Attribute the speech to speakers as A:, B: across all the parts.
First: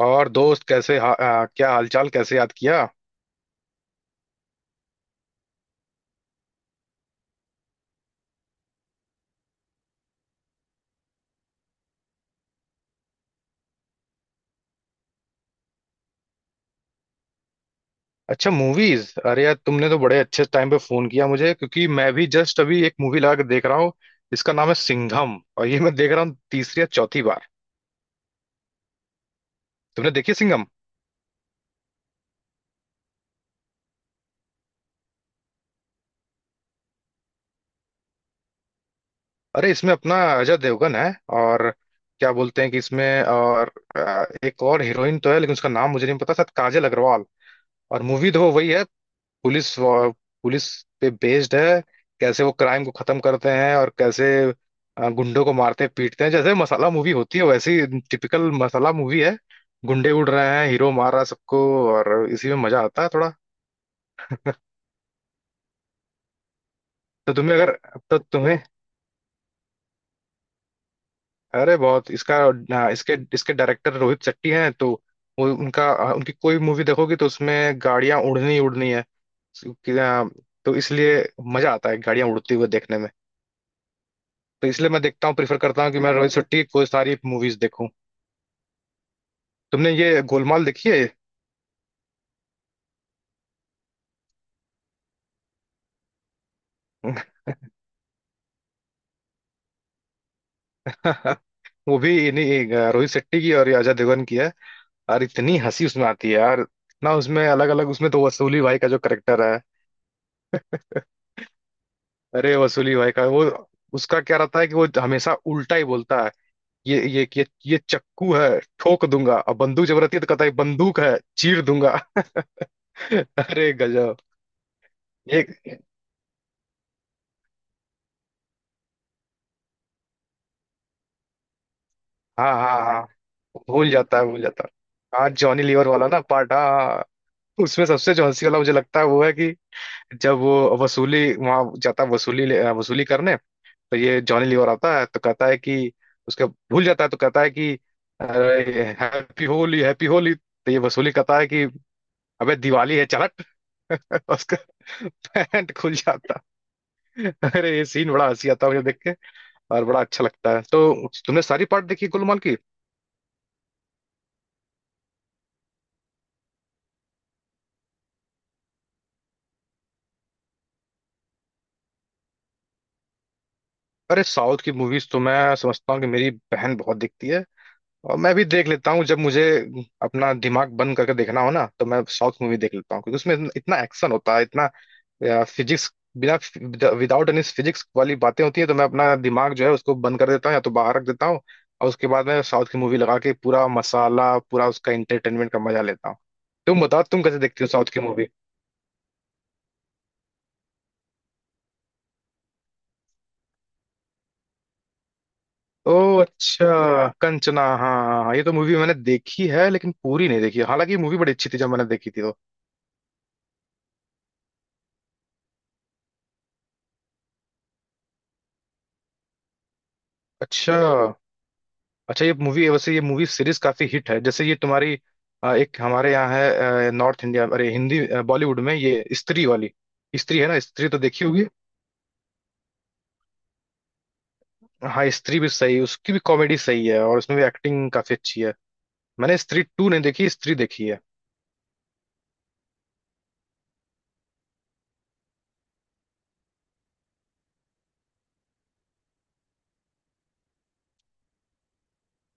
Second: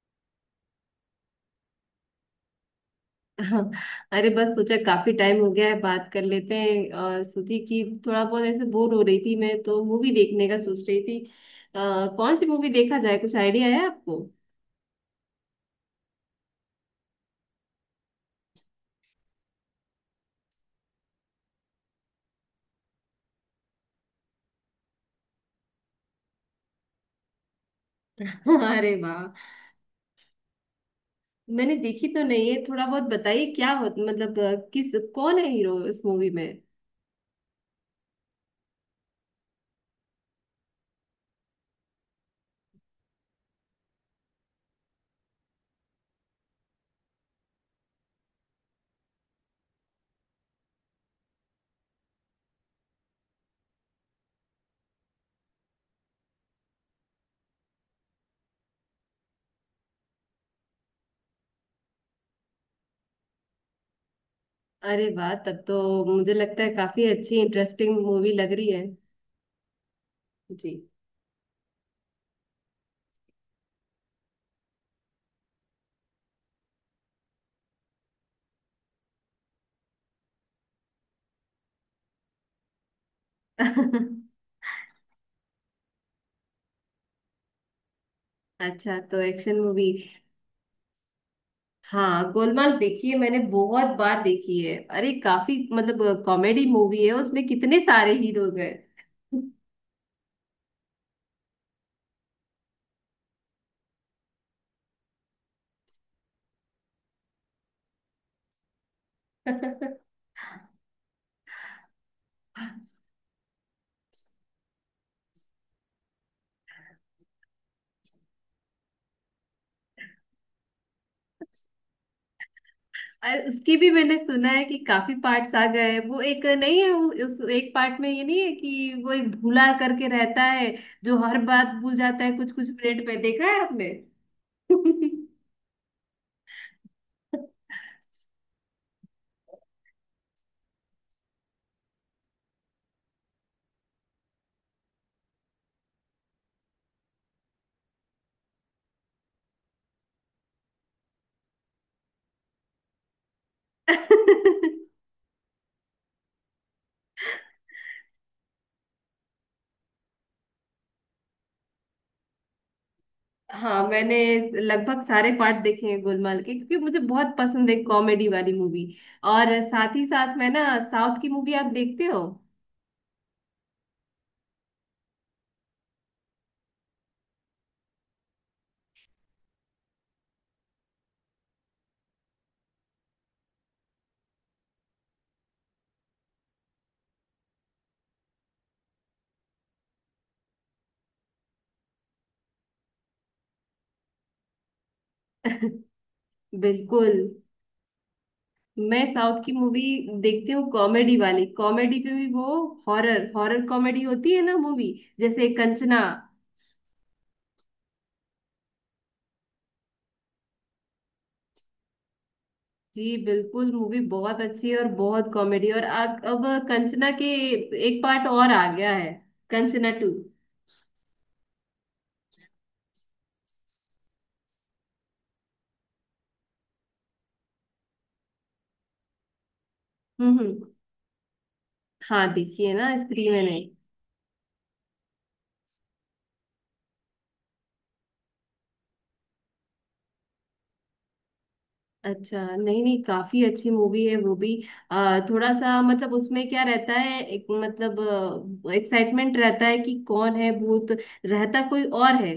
A: और दोस्त कैसे क्या हालचाल, कैसे याद किया।
B: हाँ, अरे बस सोचा काफी टाइम हो गया है बात कर लेते हैं और सोची कि थोड़ा बहुत ऐसे बोर हो रही थी, मैं तो मूवी देखने का सोच रही थी। कौन सी मूवी देखा जाए? कुछ आइडिया है आपको?
A: अच्छा मूवीज, अरे यार तुमने तो बड़े अच्छे टाइम पे फोन किया मुझे, क्योंकि मैं भी जस्ट अभी एक मूवी लगा के देख रहा हूँ। इसका नाम है सिंघम, और ये मैं देख रहा हूँ तीसरी या चौथी बार।
B: अरे वाह!
A: तुमने देखी सिंघम?
B: मैंने देखी तो नहीं है, थोड़ा बहुत बताइए क्या हो, मतलब किस, कौन है हीरो इस मूवी में?
A: अरे इसमें अपना अजय देवगन है, और क्या बोलते हैं कि इसमें और एक और हीरोइन तो है, लेकिन उसका नाम मुझे नहीं पता, शायद काजल अग्रवाल। और मूवी तो वही है, पुलिस वा- पुलिस पे बेस्ड है। कैसे वो क्राइम को खत्म करते हैं, और कैसे गुंडों को मारते पीटते हैं, जैसे मसाला मूवी होती है वैसी। टिपिकल मसाला मूवी है। गुंडे उड़ रहे हैं, हीरो मार रहा है सबको, और इसी में मजा आता है थोड़ा।
B: अरे वाह, तब तो मुझे लगता है काफी
A: तो
B: अच्छी
A: तुम्हें अगर
B: इंटरेस्टिंग
A: तो
B: मूवी लग
A: तुम्हें
B: रही है। जी।
A: अरे बहुत इसका इसके इसके डायरेक्टर रोहित शेट्टी हैं, तो वो उनका उनकी कोई मूवी देखोगी तो उसमें गाड़ियां उड़नी ही उड़नी है। कि, अ, तो इसलिए मजा आता है गाड़ियां उड़ती हुई देखने में। तो इसलिए मैं देखता हूँ, प्रीफर करता हूँ कि मैं रोहित शेट्टी को सारी मूवीज देखूं।
B: अच्छा, तो एक्शन मूवी।
A: तुमने ये गोलमाल देखी है?
B: हाँ गोलमाल, देखिए मैंने बहुत बार देखी है, अरे काफी मतलब कॉमेडी मूवी है, उसमें कितने सारे हीरोज हैं।
A: वो भी इन्हीं रोहित शेट्टी की, और ये अजय देवगन की है, और इतनी हंसी उसमें आती है यार। ना उसमें अलग अलग, उसमें तो वसूली भाई का जो करेक्टर है, अरे वसूली भाई का वो, उसका क्या रहता है कि वो हमेशा उल्टा ही बोलता है। ये चक्कू है ठोक दूंगा, और बंदूक जब रहती है तो कहता है बंदूक है चीर दूंगा।
B: और
A: अरे
B: उसकी भी मैंने
A: गजब।
B: सुना है कि काफी पार्ट्स
A: एक,
B: आ गए हैं। वो एक नहीं है, उस एक पार्ट में ये नहीं है कि वो एक भूला करके रहता है, जो हर बात भूल जाता है कुछ
A: हाँ
B: कुछ
A: हाँ हाँ,
B: मिनट में? देखा है आपने?
A: भूल जाता है भूल जाता है, हाँ जॉनी लीवर वाला ना पार्ट, हाँ हाँ, हाँ। उसमें सबसे जो हंसी वाला मुझे लगता है वो है कि जब वो वसूली वहां जाता है वसूली करने, तो ये जॉनी लीवर आता है तो कहता है कि, उसका भूल जाता है तो कहता है कि अरे हैप्पी होली हैप्पी होली, तो ये वसूली कहता है कि अबे दिवाली है चल हट। उसका पैंट खुल जाता है। अरे ये सीन बड़ा हंसी आता है मुझे देख के, और बड़ा अच्छा लगता है। तो तुमने सारी पार्ट देखी गुलमाल की?
B: हाँ मैंने लगभग सारे पार्ट देखे हैं गोलमाल के, क्योंकि मुझे बहुत पसंद है कॉमेडी वाली मूवी। और साथ ही साथ मैं ना, साउथ की मूवी आप देखते हो?
A: अरे साउथ की मूवीज तो मैं समझता हूँ कि मेरी बहन बहुत देखती है, और मैं भी देख लेता हूँ, जब मुझे अपना दिमाग बंद करके देखना हो ना तो मैं साउथ मूवी देख लेता हूँ, क्योंकि उसमें इतना इतना एक्शन होता है, इतना फिजिक्स बिना, विदाउट एनी फिजिक्स वाली बातें होती है, तो मैं अपना दिमाग जो है उसको बंद कर देता हूँ या तो बाहर रख देता हूँ। और उसके बाद मैं साउथ की मूवी लगा के पूरा मसाला, पूरा उसका एंटरटेनमेंट का मजा लेता हूँ। तो तुम बताओ,
B: बिल्कुल,
A: तुम कैसे देखती हो साउथ की मूवी?
B: मैं साउथ की मूवी देखती हूँ, कॉमेडी वाली, कॉमेडी पे भी वो हॉरर, हॉरर कॉमेडी होती है ना मूवी, जैसे
A: ओ,
B: कंचना।
A: अच्छा कंचना, हाँ हाँ हाँ, ये तो मूवी मैंने देखी है लेकिन पूरी नहीं देखी है। हालांकि मूवी बड़ी अच्छी थी जब मैंने देखी थी तो।
B: जी बिल्कुल, मूवी बहुत अच्छी है और बहुत कॉमेडी। और अब कंचना के एक पार्ट और आ गया है, कंचना टू।
A: अच्छा अच्छा, ये मूवी वैसे, ये मूवी सीरीज काफी हिट है, जैसे ये तुम्हारी एक हमारे यहाँ है नॉर्थ इंडिया, अरे हिंदी, बॉलीवुड में ये स्त्री वाली, स्त्री है ना,
B: हम्म।
A: स्त्री तो देखी होगी।
B: हाँ देखिए ना, स्त्री मैंने,
A: हाँ स्त्री भी सही, उसकी भी कॉमेडी सही है, और उसमें भी एक्टिंग काफी अच्छी है। मैंने स्त्री टू नहीं देखी, स्त्री देखी है।
B: अच्छा नहीं नहीं, काफी अच्छी मूवी है वो भी। थोड़ा सा मतलब उसमें क्या रहता है, एक मतलब एक्साइटमेंट रहता है कि कौन है भूत, रहता कोई और है,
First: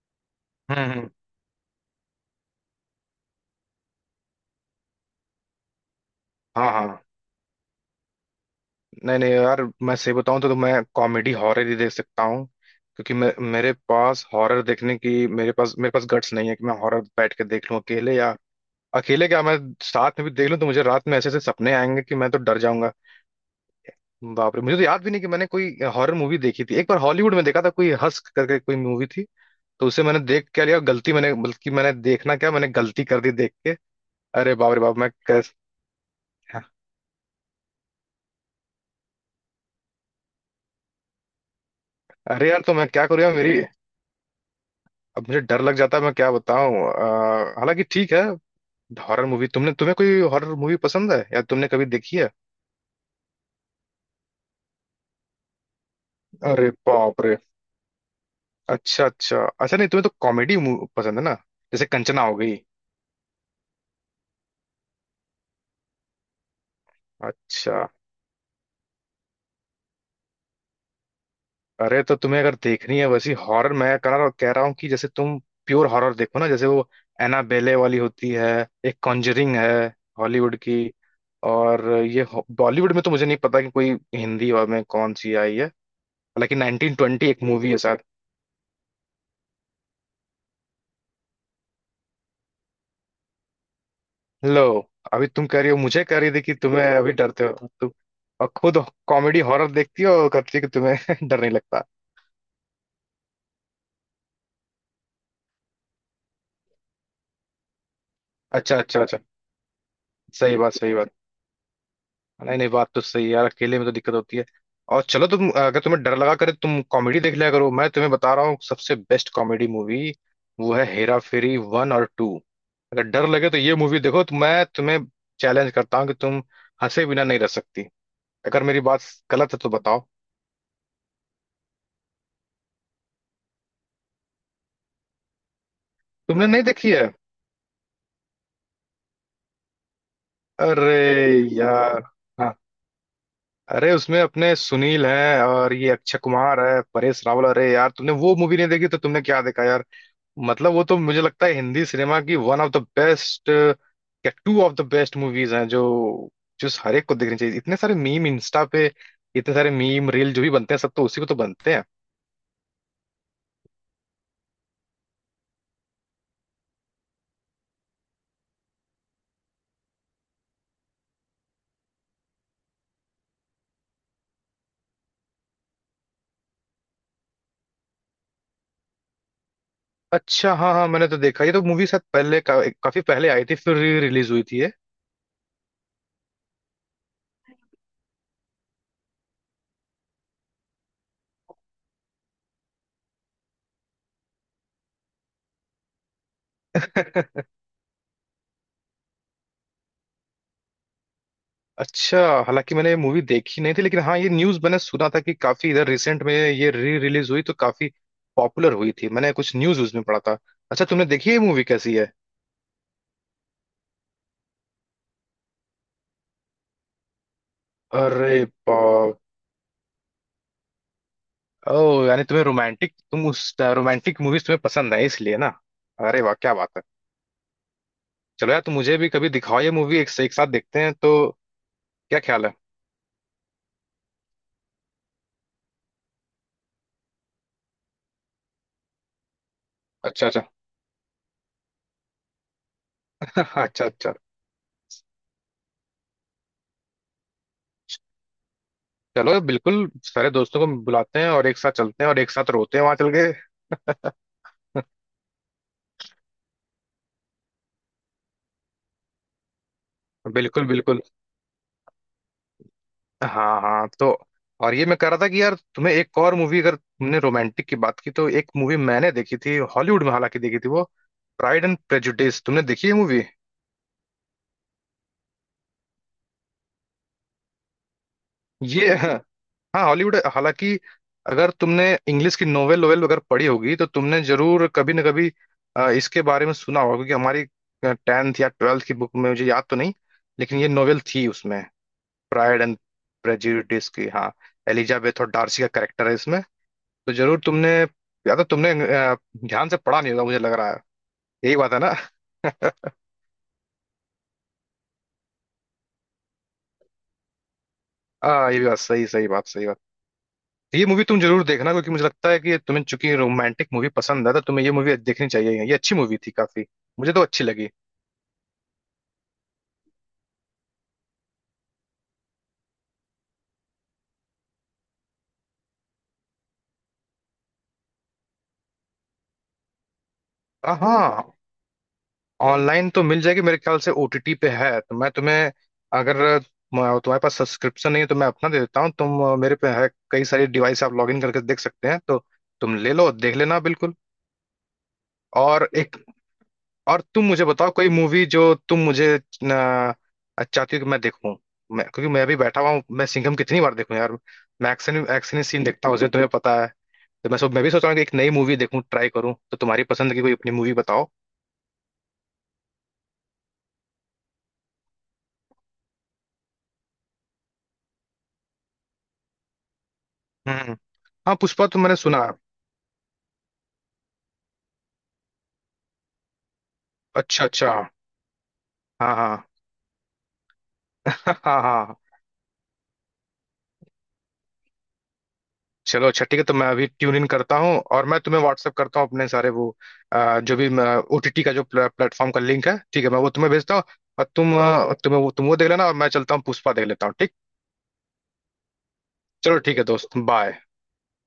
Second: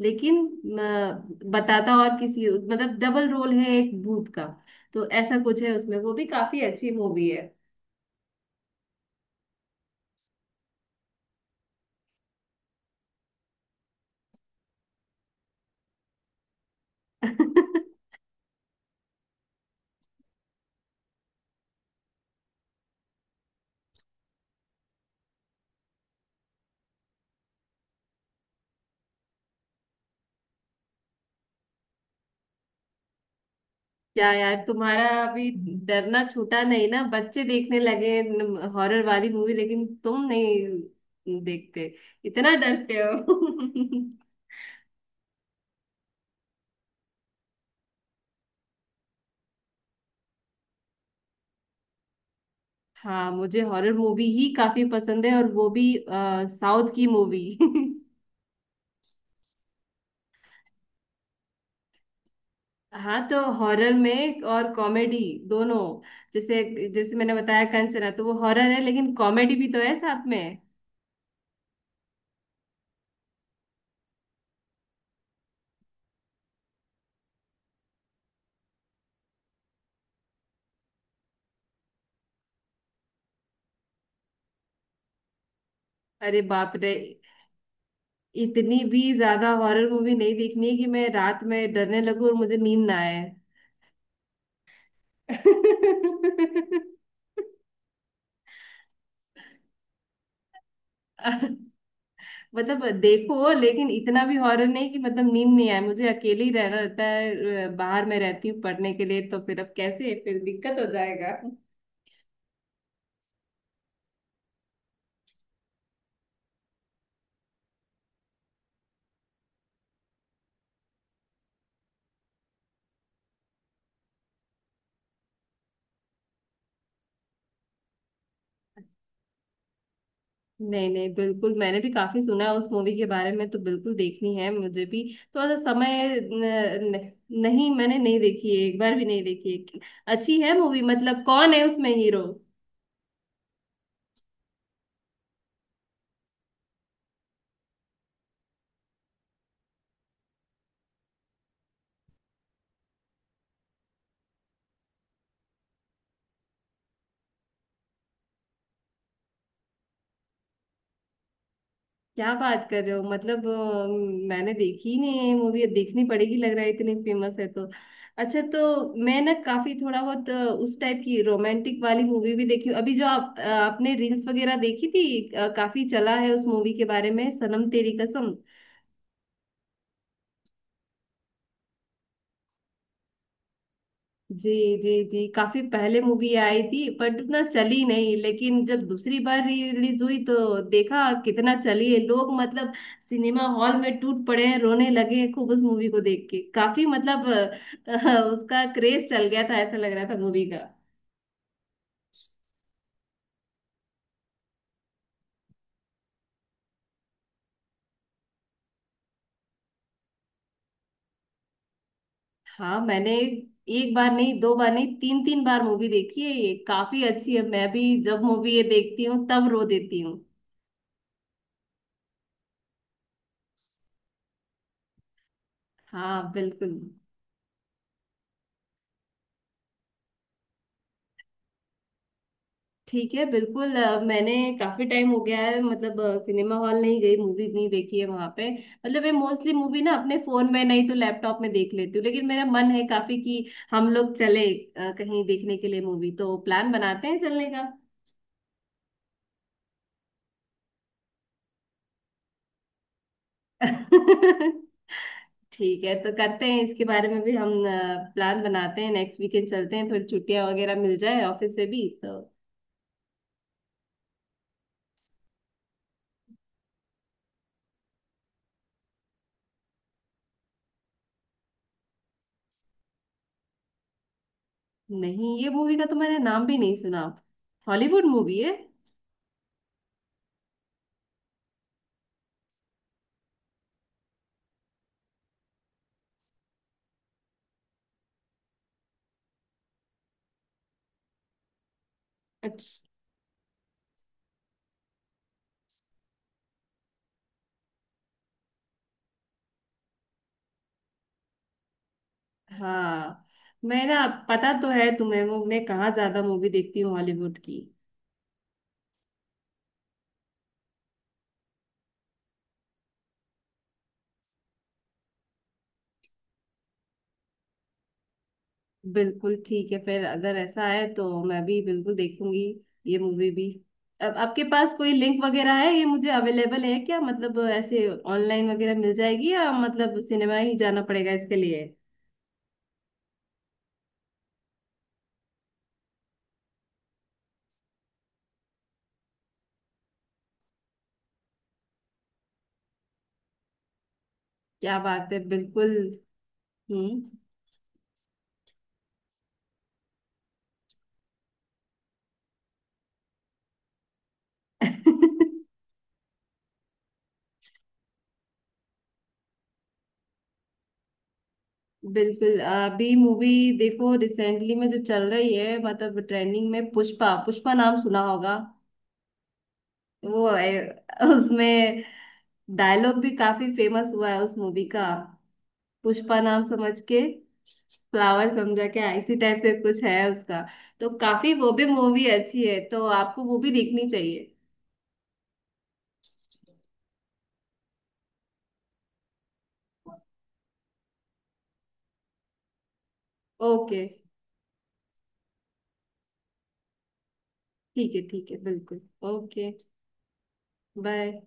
B: लेकिन
A: हम्म हम्म।
B: बताता, और किसी, मतलब डबल रोल है एक भूत का, तो ऐसा कुछ है उसमें, वो भी काफी
A: हाँ
B: अच्छी
A: हाँ,
B: मूवी है।
A: नहीं नहीं यार, मैं सही बताऊं तो मैं कॉमेडी हॉरर ही देख सकता हूँ, क्योंकि मैं मेरे पास हॉरर देखने की मेरे पास गट्स नहीं है कि मैं हॉरर बैठ के देख लूं अकेले, या अकेले क्या मैं साथ में भी देख लूं तो मुझे रात में ऐसे ऐसे सपने आएंगे कि मैं तो डर जाऊंगा। बाप रे, मुझे तो याद भी नहीं कि मैंने कोई हॉरर मूवी देखी थी। एक बार हॉलीवुड में देखा था, कोई हस्क करके कोई मूवी थी, तो उसे मैंने देख क्या लिया गलती, मैंने, बल्कि मैंने देखना क्या, मैंने गलती कर दी देख के।
B: क्या यार,
A: अरे बाप रे बाप,
B: तुम्हारा
A: मैं
B: अभी
A: कैस
B: डरना छूटा नहीं ना, बच्चे देखने लगे हॉरर वाली मूवी, लेकिन तुम नहीं देखते,
A: अरे
B: इतना
A: यार तो मैं
B: डरते
A: क्या करूँ यार,
B: हो।
A: मेरी, अब मुझे डर लग जाता है, मैं क्या बताऊं। हालांकि ठीक है। हॉरर मूवी तुमने तुम्हें कोई हॉरर मूवी पसंद है, या तुमने कभी देखी है?
B: हाँ, मुझे हॉरर मूवी ही काफी पसंद है, और वो भी
A: अरे
B: साउथ की
A: बाप रे।
B: मूवी।
A: अच्छा अच्छा अच्छा, नहीं तुम्हें तो कॉमेडी पसंद है ना, जैसे कंचना हो गई।
B: हाँ तो हॉरर में और कॉमेडी दोनों, जैसे जैसे मैंने बताया,
A: अच्छा,
B: कंचना तो वो हॉरर है, लेकिन कॉमेडी भी तो है साथ में।
A: अरे तो तुम्हें अगर देखनी है वैसी हॉरर, मैं कह रहा हूँ कि जैसे तुम प्योर हॉरर देखो ना, जैसे वो एनाबेले वाली होती है, एक कॉन्जरिंग है हॉलीवुड की, और बॉलीवुड में तो मुझे नहीं पता कि कोई हिंदी और में कौन सी आई है,
B: अरे
A: हालांकि
B: बाप रे,
A: 1920 एक मूवी है शायद।
B: इतनी भी ज्यादा हॉरर मूवी नहीं देखनी है कि मैं रात में डरने लगूं और मुझे नींद ना आए।
A: लो, अभी तुम कह रही हो मुझे, कह रही थी कि तुम्हें, अभी डरते हो तुम, और खुद कॉमेडी हॉरर देखती हो और कहती है कि तुम्हें डर नहीं लगता।
B: मतलब देखो, लेकिन इतना भी हॉरर नहीं कि मतलब नींद नहीं आए, मुझे अकेले ही रहना रहता है, बाहर में रहती हूँ
A: अच्छा
B: पढ़ने
A: अच्छा
B: के
A: अच्छा,
B: लिए, तो फिर अब कैसे, फिर
A: सही बात
B: दिक्कत हो
A: सही बात,
B: जाएगा।
A: नहीं नहीं बात तो सही है यार, अकेले में तो दिक्कत होती है। और चलो, तुम अगर तुम्हें डर लगा करे तो तुम कॉमेडी देख लिया करो, मैं तुम्हें बता रहा हूँ सबसे बेस्ट कॉमेडी मूवी, वो है हेरा फेरी वन और टू। अगर डर लगे तो ये मूवी देखो, तो मैं तुम्हें चैलेंज करता हूँ कि तुम हंसे बिना नहीं रह सकती, अगर मेरी बात गलत है तो बताओ।
B: नहीं नहीं, बिल्कुल मैंने भी काफी सुना है उस मूवी के बारे में, तो बिल्कुल देखनी है मुझे भी। तो ऐसा समय
A: तुमने नहीं देखी
B: न,
A: है?
B: न, नहीं मैंने नहीं देखी है, एक बार भी नहीं देखी है। अच्छी है मूवी?
A: अरे
B: मतलब कौन है उसमें
A: यार,
B: हीरो?
A: हाँ, अरे उसमें अपने सुनील हैं, और ये अक्षय कुमार है, परेश रावल, अरे यार तुमने वो मूवी नहीं देखी तो तुमने क्या देखा यार, मतलब वो तो मुझे लगता है हिंदी सिनेमा की वन ऑफ द बेस्ट या two of the best movies हैं, जो जो हर एक को देखनी चाहिए, इतने सारे मीम इंस्टा पे, इतने सारे मीम रील जो भी बनते हैं सब तो उसी पे तो बनते हैं।
B: क्या बात कर रहे हो, मतलब मैंने देखी ही नहीं है मूवी, अब देखनी पड़ेगी लग रहा है, इतनी फेमस है तो। अच्छा, तो मैं ना काफी थोड़ा बहुत उस टाइप की रोमांटिक वाली मूवी भी देखी हूँ, अभी जो आप आपने रील्स वगैरह देखी थी, काफी चला है उस मूवी के बारे में, सनम तेरी कसम।
A: अच्छा हाँ हाँ, मैंने तो देखा, ये तो मूवी शायद काफी पहले आई थी, फिर रिलीज हुई
B: जी।
A: थी ये।
B: जी जी, काफी पहले मूवी आई थी बट उतना चली नहीं, लेकिन जब दूसरी बार रिलीज हुई तो देखा कितना चली है, लोग मतलब सिनेमा हॉल में टूट पड़े हैं, रोने लगे हैं खूब उस मूवी को देख के, काफी मतलब उसका क्रेज चल गया था, ऐसा लग रहा था मूवी का।
A: अच्छा, हालांकि मैंने ये मूवी देखी नहीं थी, लेकिन हाँ ये न्यूज मैंने सुना था कि काफी इधर रिसेंट में ये री रिलीज हुई तो काफी पॉपुलर हुई थी, मैंने कुछ न्यूज उसमें पढ़ा था। अच्छा, तुमने देखी है मूवी, कैसी है?
B: हाँ मैंने, एक बार नहीं, दो बार नहीं, तीन तीन बार मूवी देखी है ये, काफी अच्छी है, मैं भी जब
A: अरे
B: मूवी ये देखती
A: बाप,
B: हूँ तब रो देती हूँ।
A: ओह, यानी तुम्हें रोमांटिक, तुम उस रोमांटिक मूवीज तुम्हें पसंद है इसलिए ना? अरे
B: हाँ
A: वाह क्या बात
B: बिल्कुल।
A: है, चलो यार तुम मुझे भी कभी दिखाओ ये मूवी, एक साथ देखते हैं, तो क्या ख्याल है?
B: ठीक है, बिल्कुल मैंने काफी टाइम हो गया है मतलब, सिनेमा हॉल नहीं गई, मूवी नहीं देखी है वहां पे, मतलब मैं मोस्टली मूवी ना अपने
A: अच्छा अच्छा
B: फोन में नहीं तो लैपटॉप में देख लेती हूँ, लेकिन मेरा मन है काफी कि
A: अच्छा
B: हम
A: अच्छा,
B: लोग चले कहीं देखने के लिए मूवी, तो प्लान बनाते हैं चलने का।
A: चलो बिल्कुल, सारे दोस्तों को बुलाते हैं और एक साथ चलते हैं और एक साथ रोते हैं वहां चल के।
B: ठीक है, तो करते हैं इसके बारे में भी हम, प्लान बनाते हैं, नेक्स्ट वीकेंड चलते हैं, थोड़ी छुट्टियां
A: बिल्कुल
B: वगैरह मिल
A: बिल्कुल,
B: जाए ऑफिस से भी तो।
A: हाँ हाँ तो, और ये मैं कह रहा था कि यार तुम्हें एक और मूवी, अगर तुमने रोमांटिक की बात की तो, एक मूवी मैंने देखी थी हॉलीवुड में, हालांकि देखी थी वो, प्राइड एंड प्रेजुडिस, तुमने देखी है मूवी?
B: नहीं, ये मूवी का तो मैंने नाम भी नहीं सुना, हॉलीवुड मूवी है?
A: ये हाँ हॉलीवुड, हालांकि अगर तुमने इंग्लिश की नोवेल नोवेल अगर पढ़ी होगी तो तुमने जरूर कभी ना कभी इसके बारे में सुना होगा, क्योंकि हमारी 10th या 12th की बुक में मुझे याद तो नहीं, लेकिन ये नोवेल थी उसमें, प्राइड एंड
B: अच्छा
A: प्रेजुडिस की, हाँ। एलिजाबेथ और डार्सी का कैरेक्टर है इसमें, तो जरूर तुमने, या तो तुमने ध्यान से पढ़ा नहीं होगा मुझे लग रहा है, यही बात है ना?
B: हाँ, मैं ना, पता तो है तुम्हें वो मैं कहाँ ज्यादा मूवी देखती हूँ हॉलीवुड की।
A: हाँ, ये भी बात सही, सही बात सही बात, ये मूवी तुम जरूर देखना, क्योंकि मुझे लगता है कि ये तुम्हें, चूंकि रोमांटिक मूवी पसंद है तो तुम्हें ये मूवी देखनी चाहिए, ये अच्छी मूवी थी काफी, मुझे तो अच्छी लगी।
B: बिल्कुल ठीक है, फिर अगर ऐसा है तो मैं भी बिल्कुल देखूंगी ये मूवी भी। अब आपके पास कोई लिंक वगैरह है, ये मुझे अवेलेबल है क्या, मतलब ऐसे ऑनलाइन वगैरह मिल जाएगी, या मतलब सिनेमा ही जाना पड़ेगा
A: हाँ,
B: इसके लिए?
A: ऑनलाइन तो मिल जाएगी मेरे ख्याल से, ओटीटी पे है, तो मैं तुम्हें, अगर तुम्हारे पास सब्सक्रिप्शन नहीं है तो मैं अपना दे देता हूँ, तुम मेरे पे है कई सारी डिवाइस, आप लॉग इन करके देख सकते हैं, तो तुम ले लो देख लेना बिल्कुल।
B: क्या बात है,
A: और
B: बिल्कुल।
A: एक, और
B: हम्म।
A: तुम मुझे बताओ कोई मूवी जो तुम मुझे न, चाहती हो कि मैं देखूं, मैं, क्योंकि मैं अभी बैठा हुआ हूँ, मैं सिंघम कितनी बार देखूं यार, मैं एक्शन एक्शन सीन देखता हूँ उसे तुम्हें पता है, तो मैं सब, मैं भी सोच रहा हूँ कि एक नई मूवी देखूं, ट्राई करूं, तो तुम्हारी पसंद की कोई अपनी मूवी बताओ।
B: बिल्कुल, अभी मूवी देखो रिसेंटली में जो चल रही है मतलब, ट्रेंडिंग में पुष्पा, पुष्पा नाम सुना होगा। वो है,
A: हम्म। हाँ पुष्पा तो
B: उसमें
A: मैंने सुना।
B: डायलॉग भी काफी फेमस हुआ है उस मूवी का, पुष्पा नाम समझ के
A: अच्छा अच्छा।
B: फ्लावर समझा क्या,
A: हाँ
B: इसी टाइप
A: हाँ
B: से कुछ है उसका। तो काफी
A: हाँ
B: वो
A: हाँ
B: भी
A: हाँ।
B: मूवी अच्छी है, तो आपको वो भी देखनी चाहिए।
A: चलो अच्छा ठीक है, तो मैं अभी ट्यून इन करता हूँ और मैं तुम्हें व्हाट्सअप करता हूँ अपने सारे वो जो भी ओटीटी का जो प्लेटफॉर्म का लिंक है, ठीक है मैं वो तुम्हें भेजता
B: ओके।
A: हूँ। और तुम तुम्हें वो, तुम वो देख लेना, और मैं चलता हूँ पुष्पा देख लेता हूँ, ठीक?
B: ठीक है ठीक है, बिल्कुल। ओके।
A: चलो ठीक है दोस्त, बाय।
B: बाय।